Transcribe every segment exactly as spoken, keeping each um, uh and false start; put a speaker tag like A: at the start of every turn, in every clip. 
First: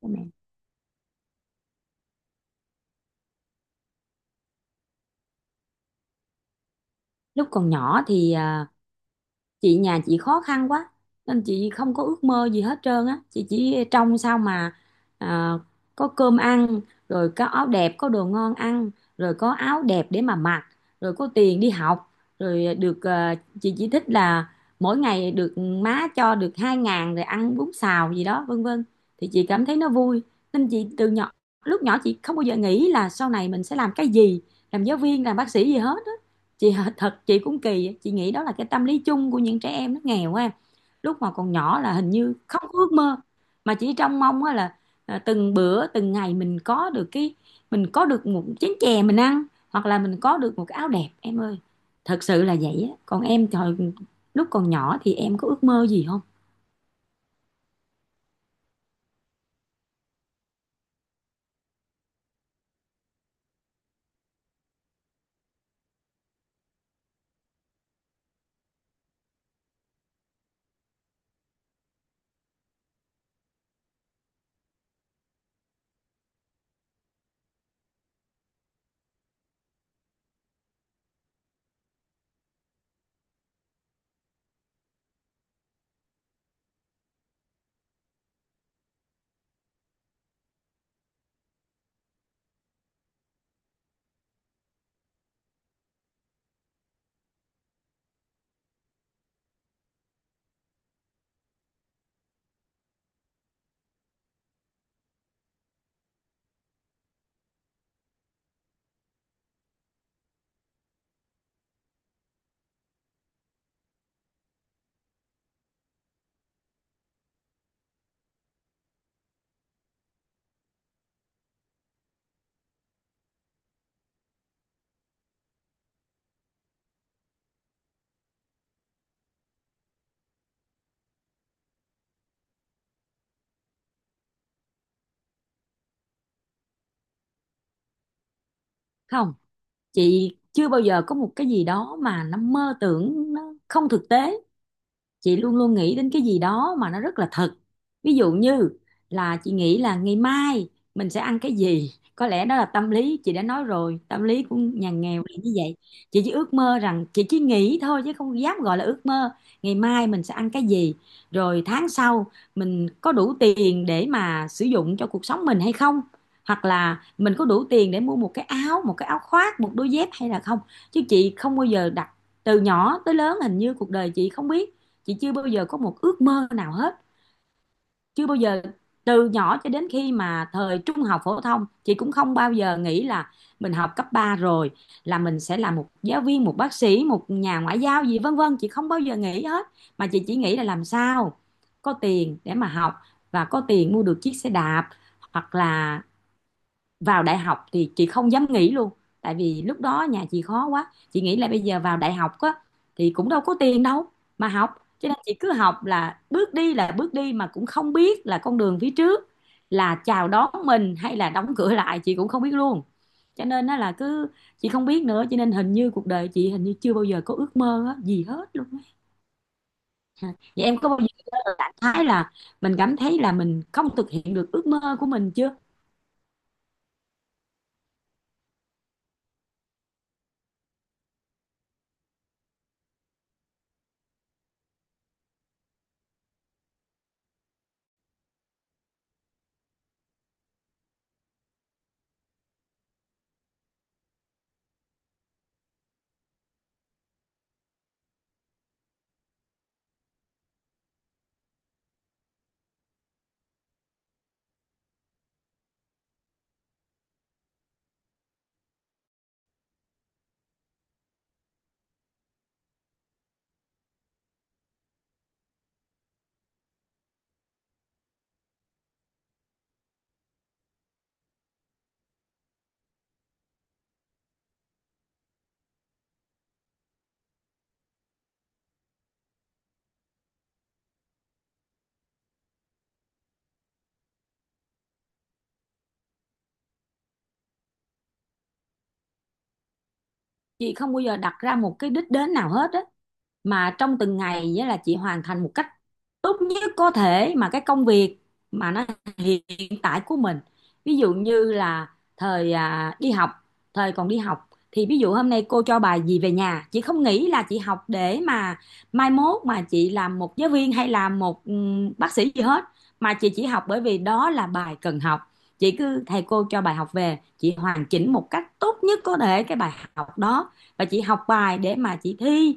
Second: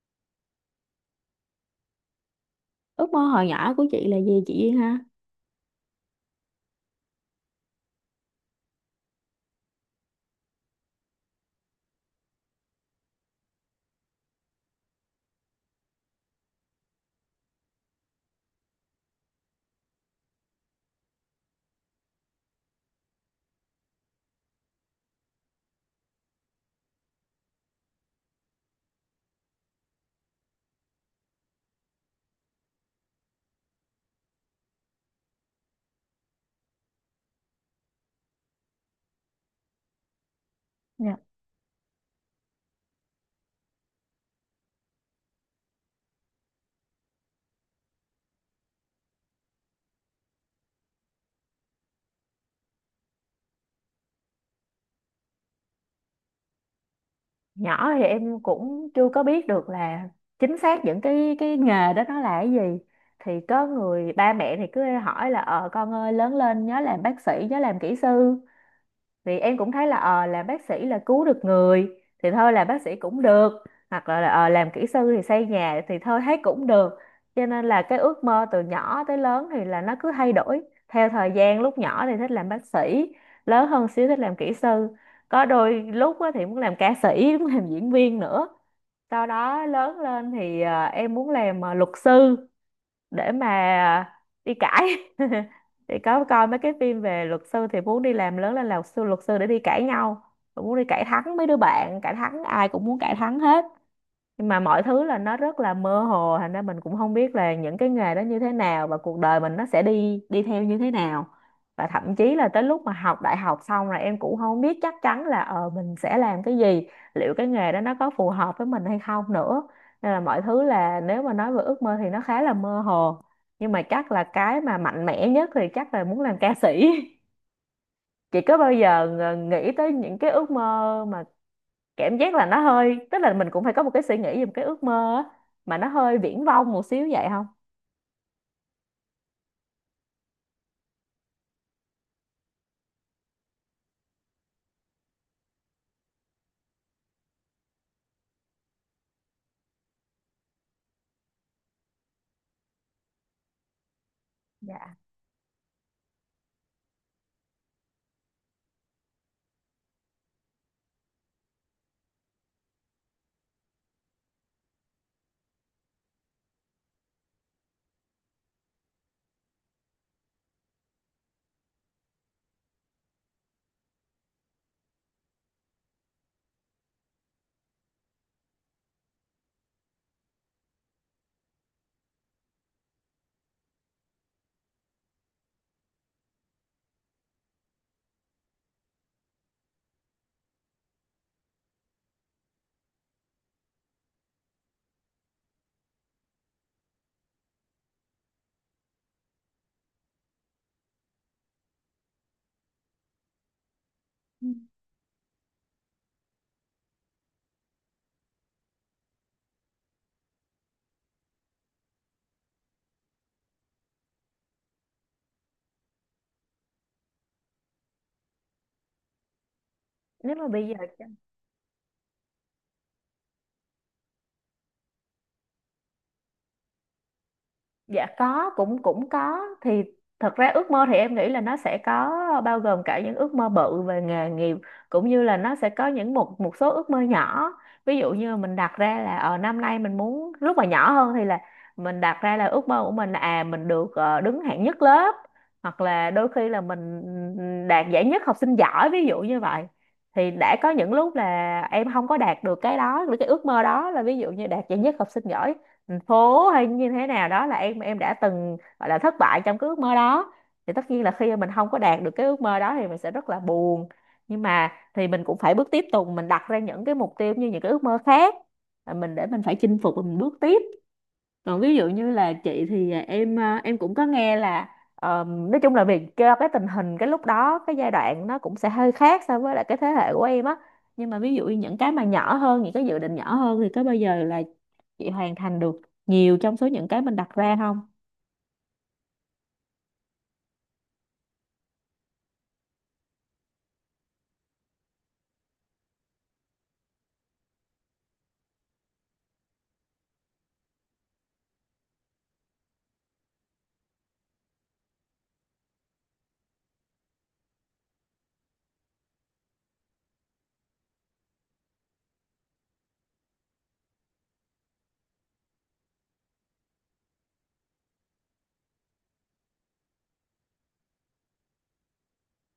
A: Cho mẹ.
B: Ước mơ hồi nhỏ của chị là gì chị Duyên ha?
A: Lúc còn nhỏ thì à, chị nhà chị khó khăn quá nên chị không có ước mơ gì hết trơn á, chị chỉ trông sao mà à, có cơm ăn, rồi có áo đẹp, có đồ ngon ăn, rồi có áo đẹp để mà mặc, rồi có tiền đi học, rồi được à, chị chỉ thích là mỗi ngày được má cho được hai ngàn rồi ăn bún xào gì đó, vân vân, thì chị cảm thấy nó vui. Nên chị từ nhỏ, lúc nhỏ, chị không bao giờ nghĩ là sau này mình sẽ làm cái gì, làm giáo viên, làm bác sĩ gì hết. Chị thật chị cũng kỳ, chị nghĩ đó là cái tâm lý chung của những trẻ em nó nghèo á em. Lúc mà còn nhỏ là hình như không có ước mơ, mà chỉ trông mong á là à, từng bữa từng ngày mình có được cái, mình có được một chén chè mình ăn, hoặc là mình có được một cái áo đẹp em ơi. Thật sự là vậy á. Còn em thời, lúc còn nhỏ thì em có ước mơ gì không?
B: Nhỏ thì em cũng chưa có biết được là chính xác những cái cái nghề đó nó là cái gì. Thì có người ba mẹ thì cứ hỏi là ờ con ơi lớn lên nhớ làm bác sĩ, nhớ làm kỹ sư. Thì em cũng thấy là ờ làm bác sĩ là cứu được người, thì thôi làm bác sĩ cũng được. Hoặc là ờ làm kỹ sư thì xây nhà, thì thôi thấy cũng được. Cho nên là cái ước mơ từ nhỏ tới lớn thì là nó cứ thay đổi theo thời gian. Lúc nhỏ thì thích làm bác sĩ, lớn hơn xíu thích làm kỹ sư, có đôi lúc á thì muốn làm ca sĩ muốn làm diễn viên nữa. Sau đó lớn lên thì ờ, em muốn làm ờ, luật sư, để mà đi cãi thì có coi mấy cái phim về luật sư thì muốn đi làm lớn lên là luật sư, luật sư để đi cãi nhau. Rồi muốn đi cãi thắng mấy đứa bạn, cãi thắng ai cũng muốn cãi thắng hết. Nhưng mà mọi thứ là nó rất là mơ hồ, thành ra mình cũng không biết là những cái nghề đó như thế nào và cuộc đời mình nó sẽ đi đi theo như thế nào. Và thậm chí là tới lúc mà học đại học xong rồi em cũng không biết chắc chắn là ờ mình sẽ làm cái gì, liệu cái nghề đó nó có phù hợp với mình hay không nữa. Nên là mọi thứ là, nếu mà nói về ước mơ thì nó khá là mơ hồ, nhưng mà chắc là cái mà mạnh mẽ nhất thì chắc là muốn làm ca sĩ. Chị có bao giờ ng- nghĩ tới những cái ước mơ mà cảm giác là nó hơi, tức là mình cũng phải có một cái suy nghĩ, một cái ước mơ á, mà nó hơi viển vông một xíu vậy không?
A: Không, chị chưa bao giờ có một cái gì đó mà nó mơ tưởng, nó không thực tế. Chị luôn luôn nghĩ đến cái gì đó mà nó rất là thật. Ví dụ như là chị nghĩ là ngày mai mình sẽ ăn cái gì, có lẽ đó là tâm lý, chị đã nói rồi, tâm lý của nhà
B: Dạ.
A: nghèo là như vậy. Chị chỉ ước mơ rằng, chị chỉ nghĩ thôi chứ không dám gọi là ước mơ, ngày mai mình sẽ ăn cái gì, rồi tháng sau mình có đủ tiền để mà sử dụng cho cuộc sống mình hay không, hoặc là mình có đủ tiền để mua một cái áo, một cái áo khoác, một đôi dép hay là không. Chứ chị không bao giờ đặt, từ nhỏ tới lớn hình như cuộc đời chị không biết, chị chưa bao giờ có một ước mơ nào hết, chưa bao giờ. Từ nhỏ cho đến khi mà thời trung học phổ thông chị cũng không bao giờ nghĩ là mình học cấp ba rồi là mình sẽ là một giáo viên, một bác sĩ, một nhà ngoại giao gì, vân vân, chị không bao giờ nghĩ hết. Mà chị chỉ nghĩ là làm sao có tiền để mà học, và có tiền mua được chiếc xe đạp. Hoặc là vào đại học thì chị không dám nghĩ luôn, tại vì lúc đó nhà chị khó quá, chị nghĩ là bây giờ vào đại học á thì cũng đâu có tiền đâu mà học. Cho nên chị cứ học, là bước đi là bước đi, mà cũng không biết là con đường phía trước là chào đón mình hay là đóng cửa lại, chị cũng không biết luôn. Cho nên á là cứ, chị không biết nữa, cho nên hình như cuộc đời chị hình như chưa bao giờ có ước mơ á, gì hết luôn á. Dạ.
B: Nếu mà
A: Vậy
B: bây giờ.
A: em có bao giờ rảnh thái là mình cảm thấy là mình không thực hiện được ước mơ của mình chưa?
B: Dạ có, cũng cũng có. Thì thật ra ước mơ thì em nghĩ là nó sẽ có, bao gồm cả những ước mơ bự về nghề nghiệp, cũng như là nó sẽ có những một một số ước mơ nhỏ. Ví dụ như mình đặt ra là ở năm nay mình muốn, lúc mà nhỏ hơn thì là mình đặt ra là ước mơ của mình là à mình được ờ, đứng hạng nhất lớp, hoặc là đôi khi là mình đạt giải nhất học sinh giỏi, ví dụ như vậy. Thì đã có những lúc là em không có đạt được cái đó, cái ước mơ đó, là ví dụ như đạt giải nhất học sinh giỏi thành phố hay như thế nào đó, là em em đã từng gọi là thất bại trong cái ước mơ đó. Thì tất nhiên là khi mà mình không có đạt được cái ước mơ đó thì mình sẽ rất là buồn, nhưng mà thì mình cũng phải bước tiếp tục, mình đặt ra những cái mục tiêu, như những cái ước mơ khác, là mình để mình phải chinh phục và mình bước tiếp. Còn ví dụ như là chị thì à, em à, em cũng có nghe là, ờm, nói chung là vì cho cái tình hình, cái lúc đó, cái giai đoạn nó cũng sẽ hơi khác so với lại cái thế hệ của em á. Nhưng mà ví dụ như những cái mà nhỏ hơn, những cái dự định nhỏ hơn, thì có bao giờ là chị hoàn thành được nhiều trong số những cái mình đặt ra không?
A: Chị không bao giờ đặt ra một cái đích đến nào hết á, mà trong từng ngày nghĩa là chị hoàn thành một cách tốt nhất có thể mà cái công việc mà nó hiện tại của mình. Ví dụ như là thời à, đi học, thời còn đi học thì ví dụ hôm nay cô cho bài gì về nhà, chị không nghĩ là chị học để mà mai mốt mà chị làm một giáo viên hay làm một ừm, bác sĩ gì hết. Mà chị chỉ học bởi vì đó là bài cần học. Chị cứ thầy cô cho bài học về chị hoàn chỉnh một cách tốt nhất có thể cái bài học đó, và chị học bài để mà chị thi,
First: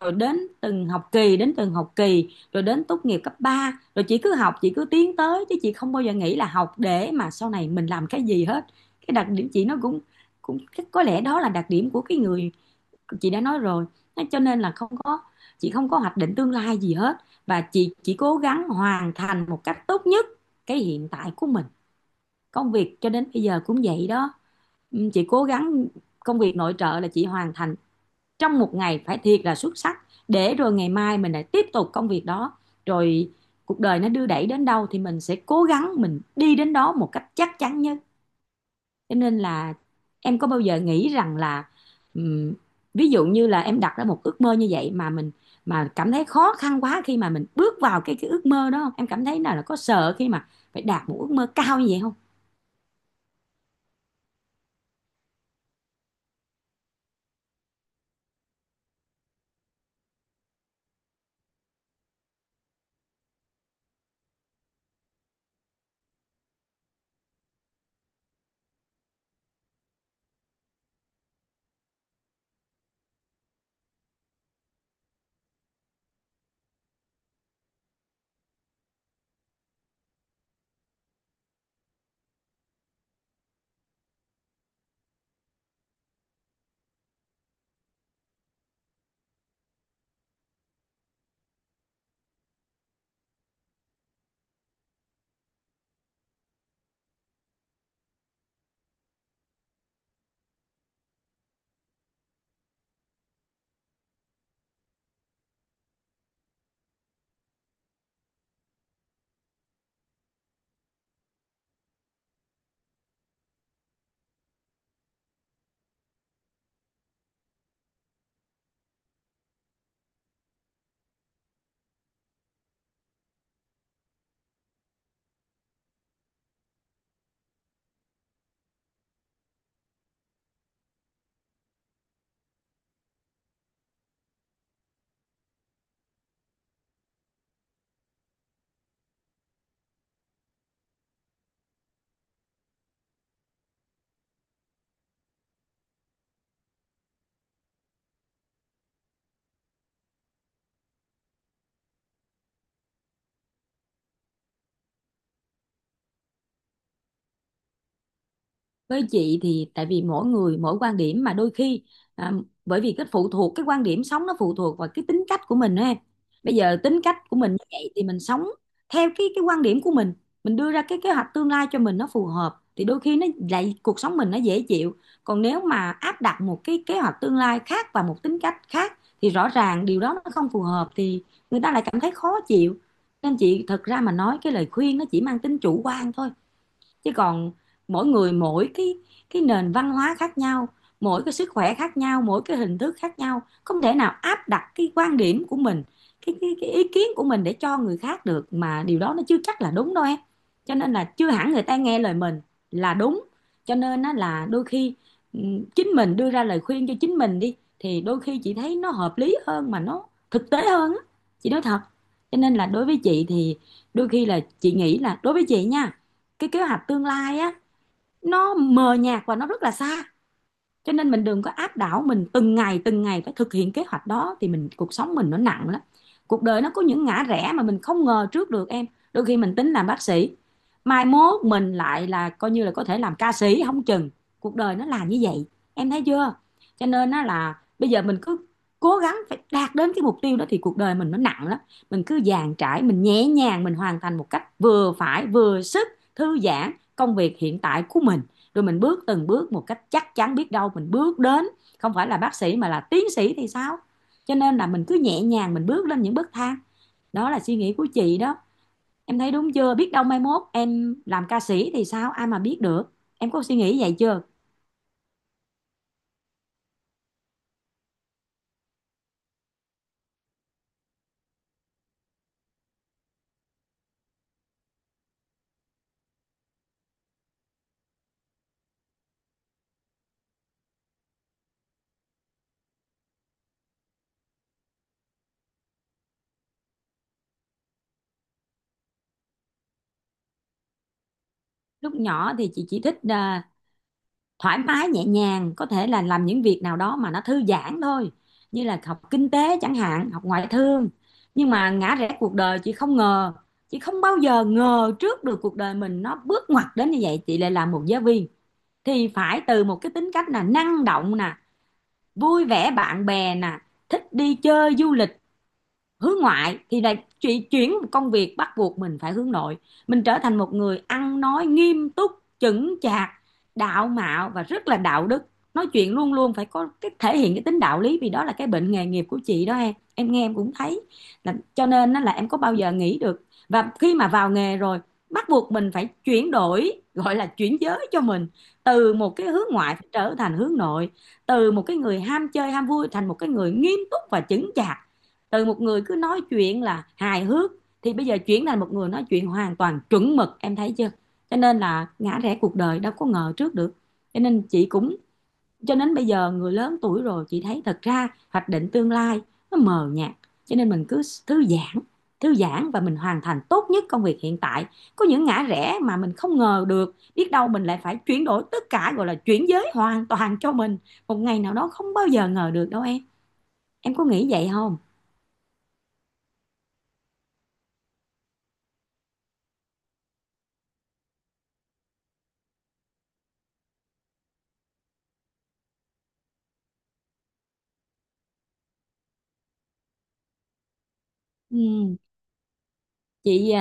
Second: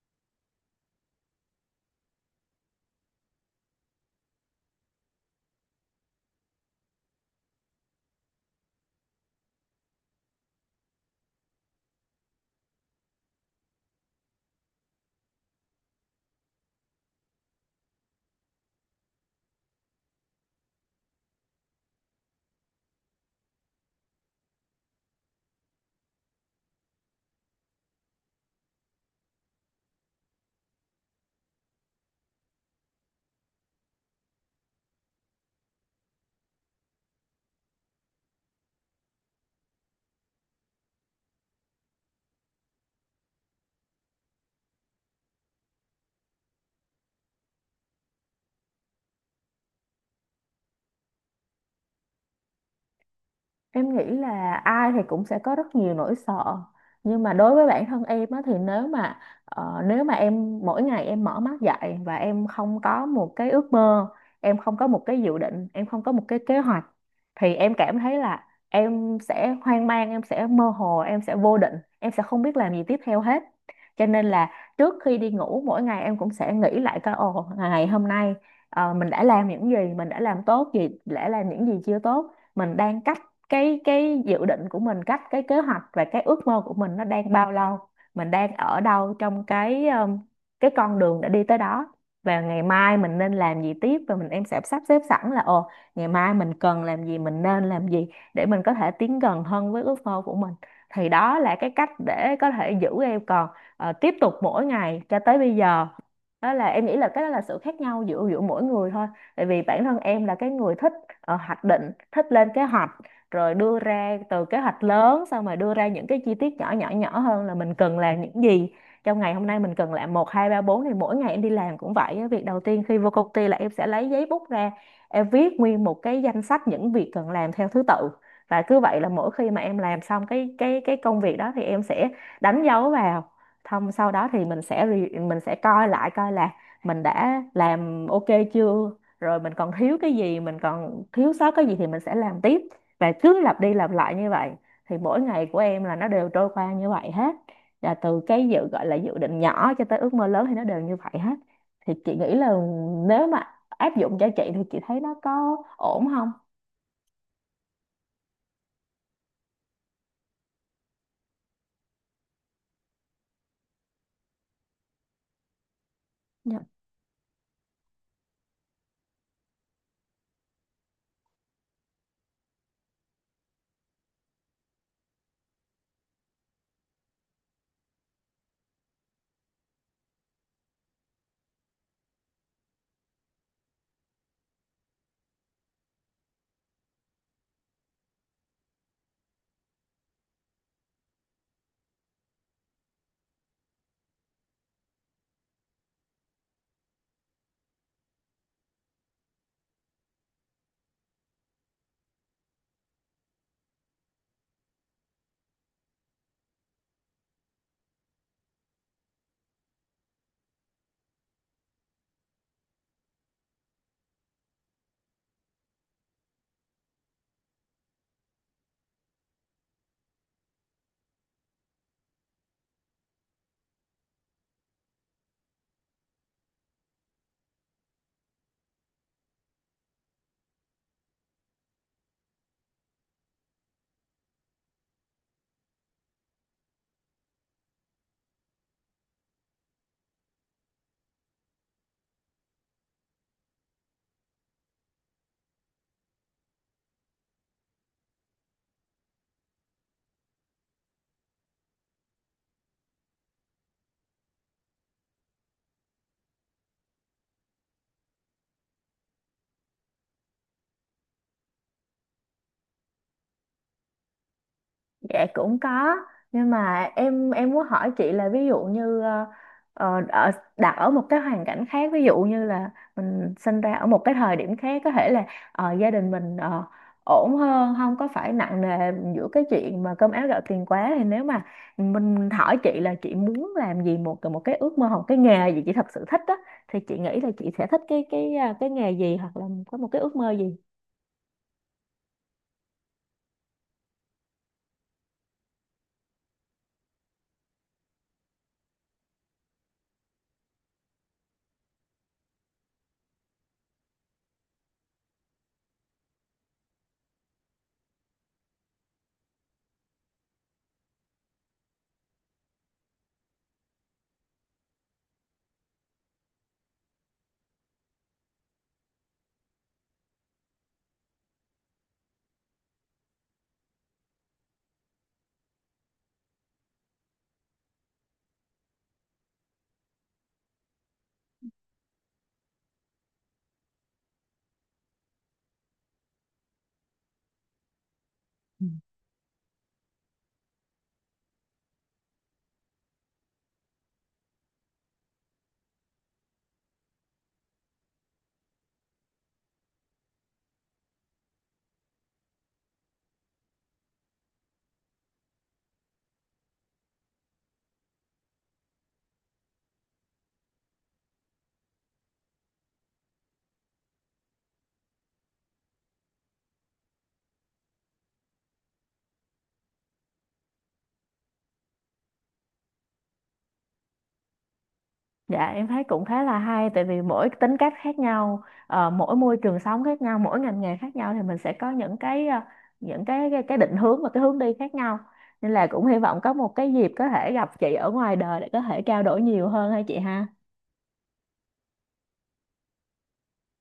A: rồi đến từng học kỳ đến từng học kỳ, rồi đến tốt nghiệp cấp ba, rồi chị cứ học, chị cứ tiến tới, chứ chị không bao giờ nghĩ là học để mà sau này mình làm cái gì hết. Cái đặc điểm chị nó cũng, cũng, có lẽ đó là đặc điểm của cái người, chị đã nói rồi. Cho nên là không có, chị không có hoạch định tương lai gì hết, và chị chỉ cố gắng hoàn thành một cách tốt nhất cái hiện tại của mình. Công việc cho đến bây giờ cũng vậy đó. Ừ, chị cố gắng công việc nội trợ là chị hoàn thành trong một ngày phải thiệt là xuất sắc, để rồi ngày mai mình lại tiếp tục công việc đó. Rồi cuộc đời nó đưa đẩy đến đâu thì mình sẽ cố gắng mình đi đến đó một cách chắc chắn nhất. Cho nên là em có bao giờ nghĩ rằng là ừm, ví dụ như là em đặt ra một ước mơ như vậy mà mình, mà cảm thấy khó khăn quá khi mà mình bước vào cái cái ước mơ đó không, em cảm thấy nào là có sợ khi mà phải đạt một ước mơ cao như vậy không?
B: Em nghĩ là ai thì cũng sẽ có rất nhiều nỗi sợ, nhưng mà đối với bản thân em á, thì nếu mà ờ, nếu mà em mỗi ngày em mở mắt dậy và em không có một cái ước mơ, em không có một cái dự định, em không có một cái kế hoạch, thì em cảm thấy là em sẽ hoang mang, em sẽ mơ hồ, em sẽ vô định, em sẽ không biết làm gì tiếp theo hết. Cho nên là trước khi đi ngủ mỗi ngày em cũng sẽ nghĩ lại coi, ồ, ngày hôm nay ờ, mình đã làm những gì, mình đã làm tốt gì, đã làm những gì chưa tốt, mình đang cách cái cái dự định của mình, cách cái kế hoạch và cái ước mơ của mình nó đang bao lâu, mình đang ở đâu trong cái um, cái con đường đã đi tới đó, và ngày mai mình nên làm gì tiếp, và mình em sẽ sắp xếp sẵn là, ồ, ngày mai mình cần làm gì, mình nên làm gì, để mình có thể tiến gần hơn với ước mơ của mình. Thì đó là cái cách để có thể giữ em còn ờ, tiếp tục mỗi ngày cho tới bây giờ. Đó là em nghĩ là cái đó là sự khác nhau giữa giữa mỗi người thôi. Tại vì bản thân em là cái người thích ờ, hoạch định, thích lên kế hoạch, rồi đưa ra từ kế hoạch lớn, xong rồi đưa ra những cái chi tiết nhỏ nhỏ nhỏ hơn là mình cần làm những gì. Trong ngày hôm nay mình cần làm một, hai, ba, bốn, thì mỗi ngày em đi làm cũng vậy á. Việc đầu tiên khi vô công ty là em sẽ lấy giấy bút ra, em viết nguyên một cái danh sách những việc cần làm theo thứ tự, và cứ vậy là mỗi khi mà em làm xong cái cái cái công việc đó thì em sẽ đánh dấu vào. Thông sau đó thì mình sẽ re- mình sẽ coi lại coi là mình đã làm ok chưa, rồi mình còn thiếu cái gì, mình còn thiếu sót cái gì thì mình sẽ làm tiếp, và cứ lặp đi lặp lại như vậy. Thì mỗi ngày của em là nó đều trôi qua như vậy hết. Là từ cái dự gọi là dự định nhỏ cho tới ước mơ lớn thì nó đều như vậy hết. Thì chị nghĩ là nếu mà áp dụng cho chị thì chị thấy nó có ổn không?
A: Với chị thì tại vì mỗi người mỗi quan điểm, mà đôi khi à, bởi vì cái phụ thuộc cái quan điểm sống, nó phụ thuộc vào cái tính cách của mình đó em. Bây
B: Dạ.
A: giờ tính cách của mình như vậy thì mình sống theo cái cái quan điểm của mình mình đưa ra cái kế hoạch tương lai cho mình nó phù hợp thì đôi khi nó lại cuộc sống mình nó dễ chịu. Còn nếu mà áp đặt một cái kế hoạch tương lai khác và một tính cách khác thì rõ ràng điều đó nó không phù hợp, thì người ta lại cảm thấy khó chịu. Nên chị thật ra mà nói cái lời khuyên nó chỉ mang tính chủ quan thôi, chứ còn mỗi người mỗi cái cái nền văn hóa khác nhau, mỗi cái sức khỏe khác nhau, mỗi cái hình thức khác nhau, không thể nào áp đặt cái quan điểm của mình, cái cái, cái ý kiến của mình để cho người khác được, mà điều đó nó chưa chắc là đúng đâu em. Cho nên là chưa hẳn người ta nghe lời mình là đúng. Cho nên á là đôi khi ừm, chính mình đưa ra lời khuyên cho chính mình đi thì đôi khi chị thấy nó hợp lý hơn mà nó thực tế hơn á, chị nói thật. Cho nên là đối với chị thì đôi khi là chị nghĩ là đối với chị nha, cái kế hoạch tương lai á, nó mờ nhạt và nó rất là xa. Cho nên mình đừng có áp đảo mình từng ngày từng ngày phải thực hiện kế hoạch đó, thì mình cuộc sống mình nó nặng lắm. Cuộc đời nó có những ngã rẽ mà mình không ngờ trước được em. Đôi khi mình tính làm bác sĩ, mai mốt mình lại là coi như là có thể làm ca sĩ không chừng. Cuộc đời nó là như vậy, em thấy chưa? Cho nên á là bây giờ mình cứ cố gắng phải đạt đến cái mục tiêu đó thì cuộc đời mình nó nặng lắm. Mình cứ dàn trải, mình nhẹ nhàng, mình hoàn thành một cách vừa phải vừa sức, thư giãn công việc hiện tại của mình, rồi mình bước từng bước một cách chắc chắn, biết đâu mình bước đến không phải là bác sĩ mà là tiến sĩ thì sao. Cho nên là mình cứ nhẹ nhàng mình bước lên những bậc thang. Đó là suy nghĩ của chị đó. Em thấy đúng chưa, biết đâu mai mốt em làm ca sĩ thì sao, ai mà biết được. Em có suy nghĩ vậy chưa?
B: Dạ cũng có, nhưng mà em em muốn hỏi chị là, ví dụ như ờ, ờ, ở đặt ở một cái hoàn cảnh khác, ví dụ như là mình sinh ra ở một cái thời điểm khác, có thể là ờ, gia đình mình ờ, ổn hơn, không có phải nặng nề giữa cái chuyện mà cơm áo gạo tiền quá, thì nếu mà mình hỏi chị là chị muốn làm gì, một một cái ước mơ hoặc cái nghề gì chị thật sự thích á, thì chị nghĩ là chị sẽ thích cái cái ờ, cái nghề gì, hoặc là có một cái ước mơ gì?
A: Lúc nhỏ thì chị chỉ thích à, thoải mái nhẹ nhàng, có thể là làm những việc nào đó mà nó thư giãn thôi, như là học kinh tế chẳng hạn, học ngoại thương. Nhưng mà ngã rẽ cuộc đời chị không ngờ, chị không bao giờ ngờ trước được cuộc đời mình nó bước ngoặt đến như vậy, chị lại làm một giáo viên. Thì phải từ một cái tính cách là năng động nè, vui vẻ bạn bè nè, thích đi chơi du lịch, hướng ngoại, thì lại chuyển chuyển một công việc bắt buộc mình phải hướng nội. Mình trở thành một người ăn nói nghiêm túc, chững chạc, đạo mạo và rất là đạo đức, nói chuyện luôn luôn phải có cái thể hiện cái tính đạo lý, vì đó là cái bệnh nghề nghiệp của chị đó em em nghe em cũng thấy. Là cho nên á là em có bao giờ nghĩ được, và khi mà vào nghề rồi bắt buộc mình phải chuyển đổi, gọi là chuyển giới cho mình, từ một cái hướng ngoại trở thành hướng nội, từ một cái người ham chơi ham vui thành một cái người nghiêm túc và chững chạc, từ một người cứ nói chuyện là hài hước thì bây giờ chuyển thành một người nói chuyện hoàn toàn chuẩn mực, em thấy chưa. Cho nên là ngã rẽ cuộc đời đâu có ngờ trước được. Cho nên chị cũng, cho đến bây giờ người lớn tuổi rồi, chị thấy thật ra hoạch định tương lai nó mờ nhạt. Cho nên mình cứ thư giãn, thư giãn, và mình hoàn thành tốt nhất công việc hiện tại. Có những ngã rẽ mà mình không ngờ được, biết đâu mình lại phải chuyển đổi tất cả, gọi là chuyển giới hoàn toàn cho mình một ngày nào đó, không bao giờ ngờ được đâu em. Em có nghĩ vậy không?
B: Dạ em thấy cũng khá là hay, tại vì mỗi tính cách khác nhau, ờ, mỗi môi trường sống khác nhau, mỗi ngành nghề khác nhau thì mình sẽ có những cái ờ, những cái, cái cái định hướng và cái hướng đi khác nhau. Nên là cũng hy vọng có một cái dịp có thể gặp chị ở ngoài đời để có thể trao đổi nhiều hơn, hay chị ha.
A: Ừ, chị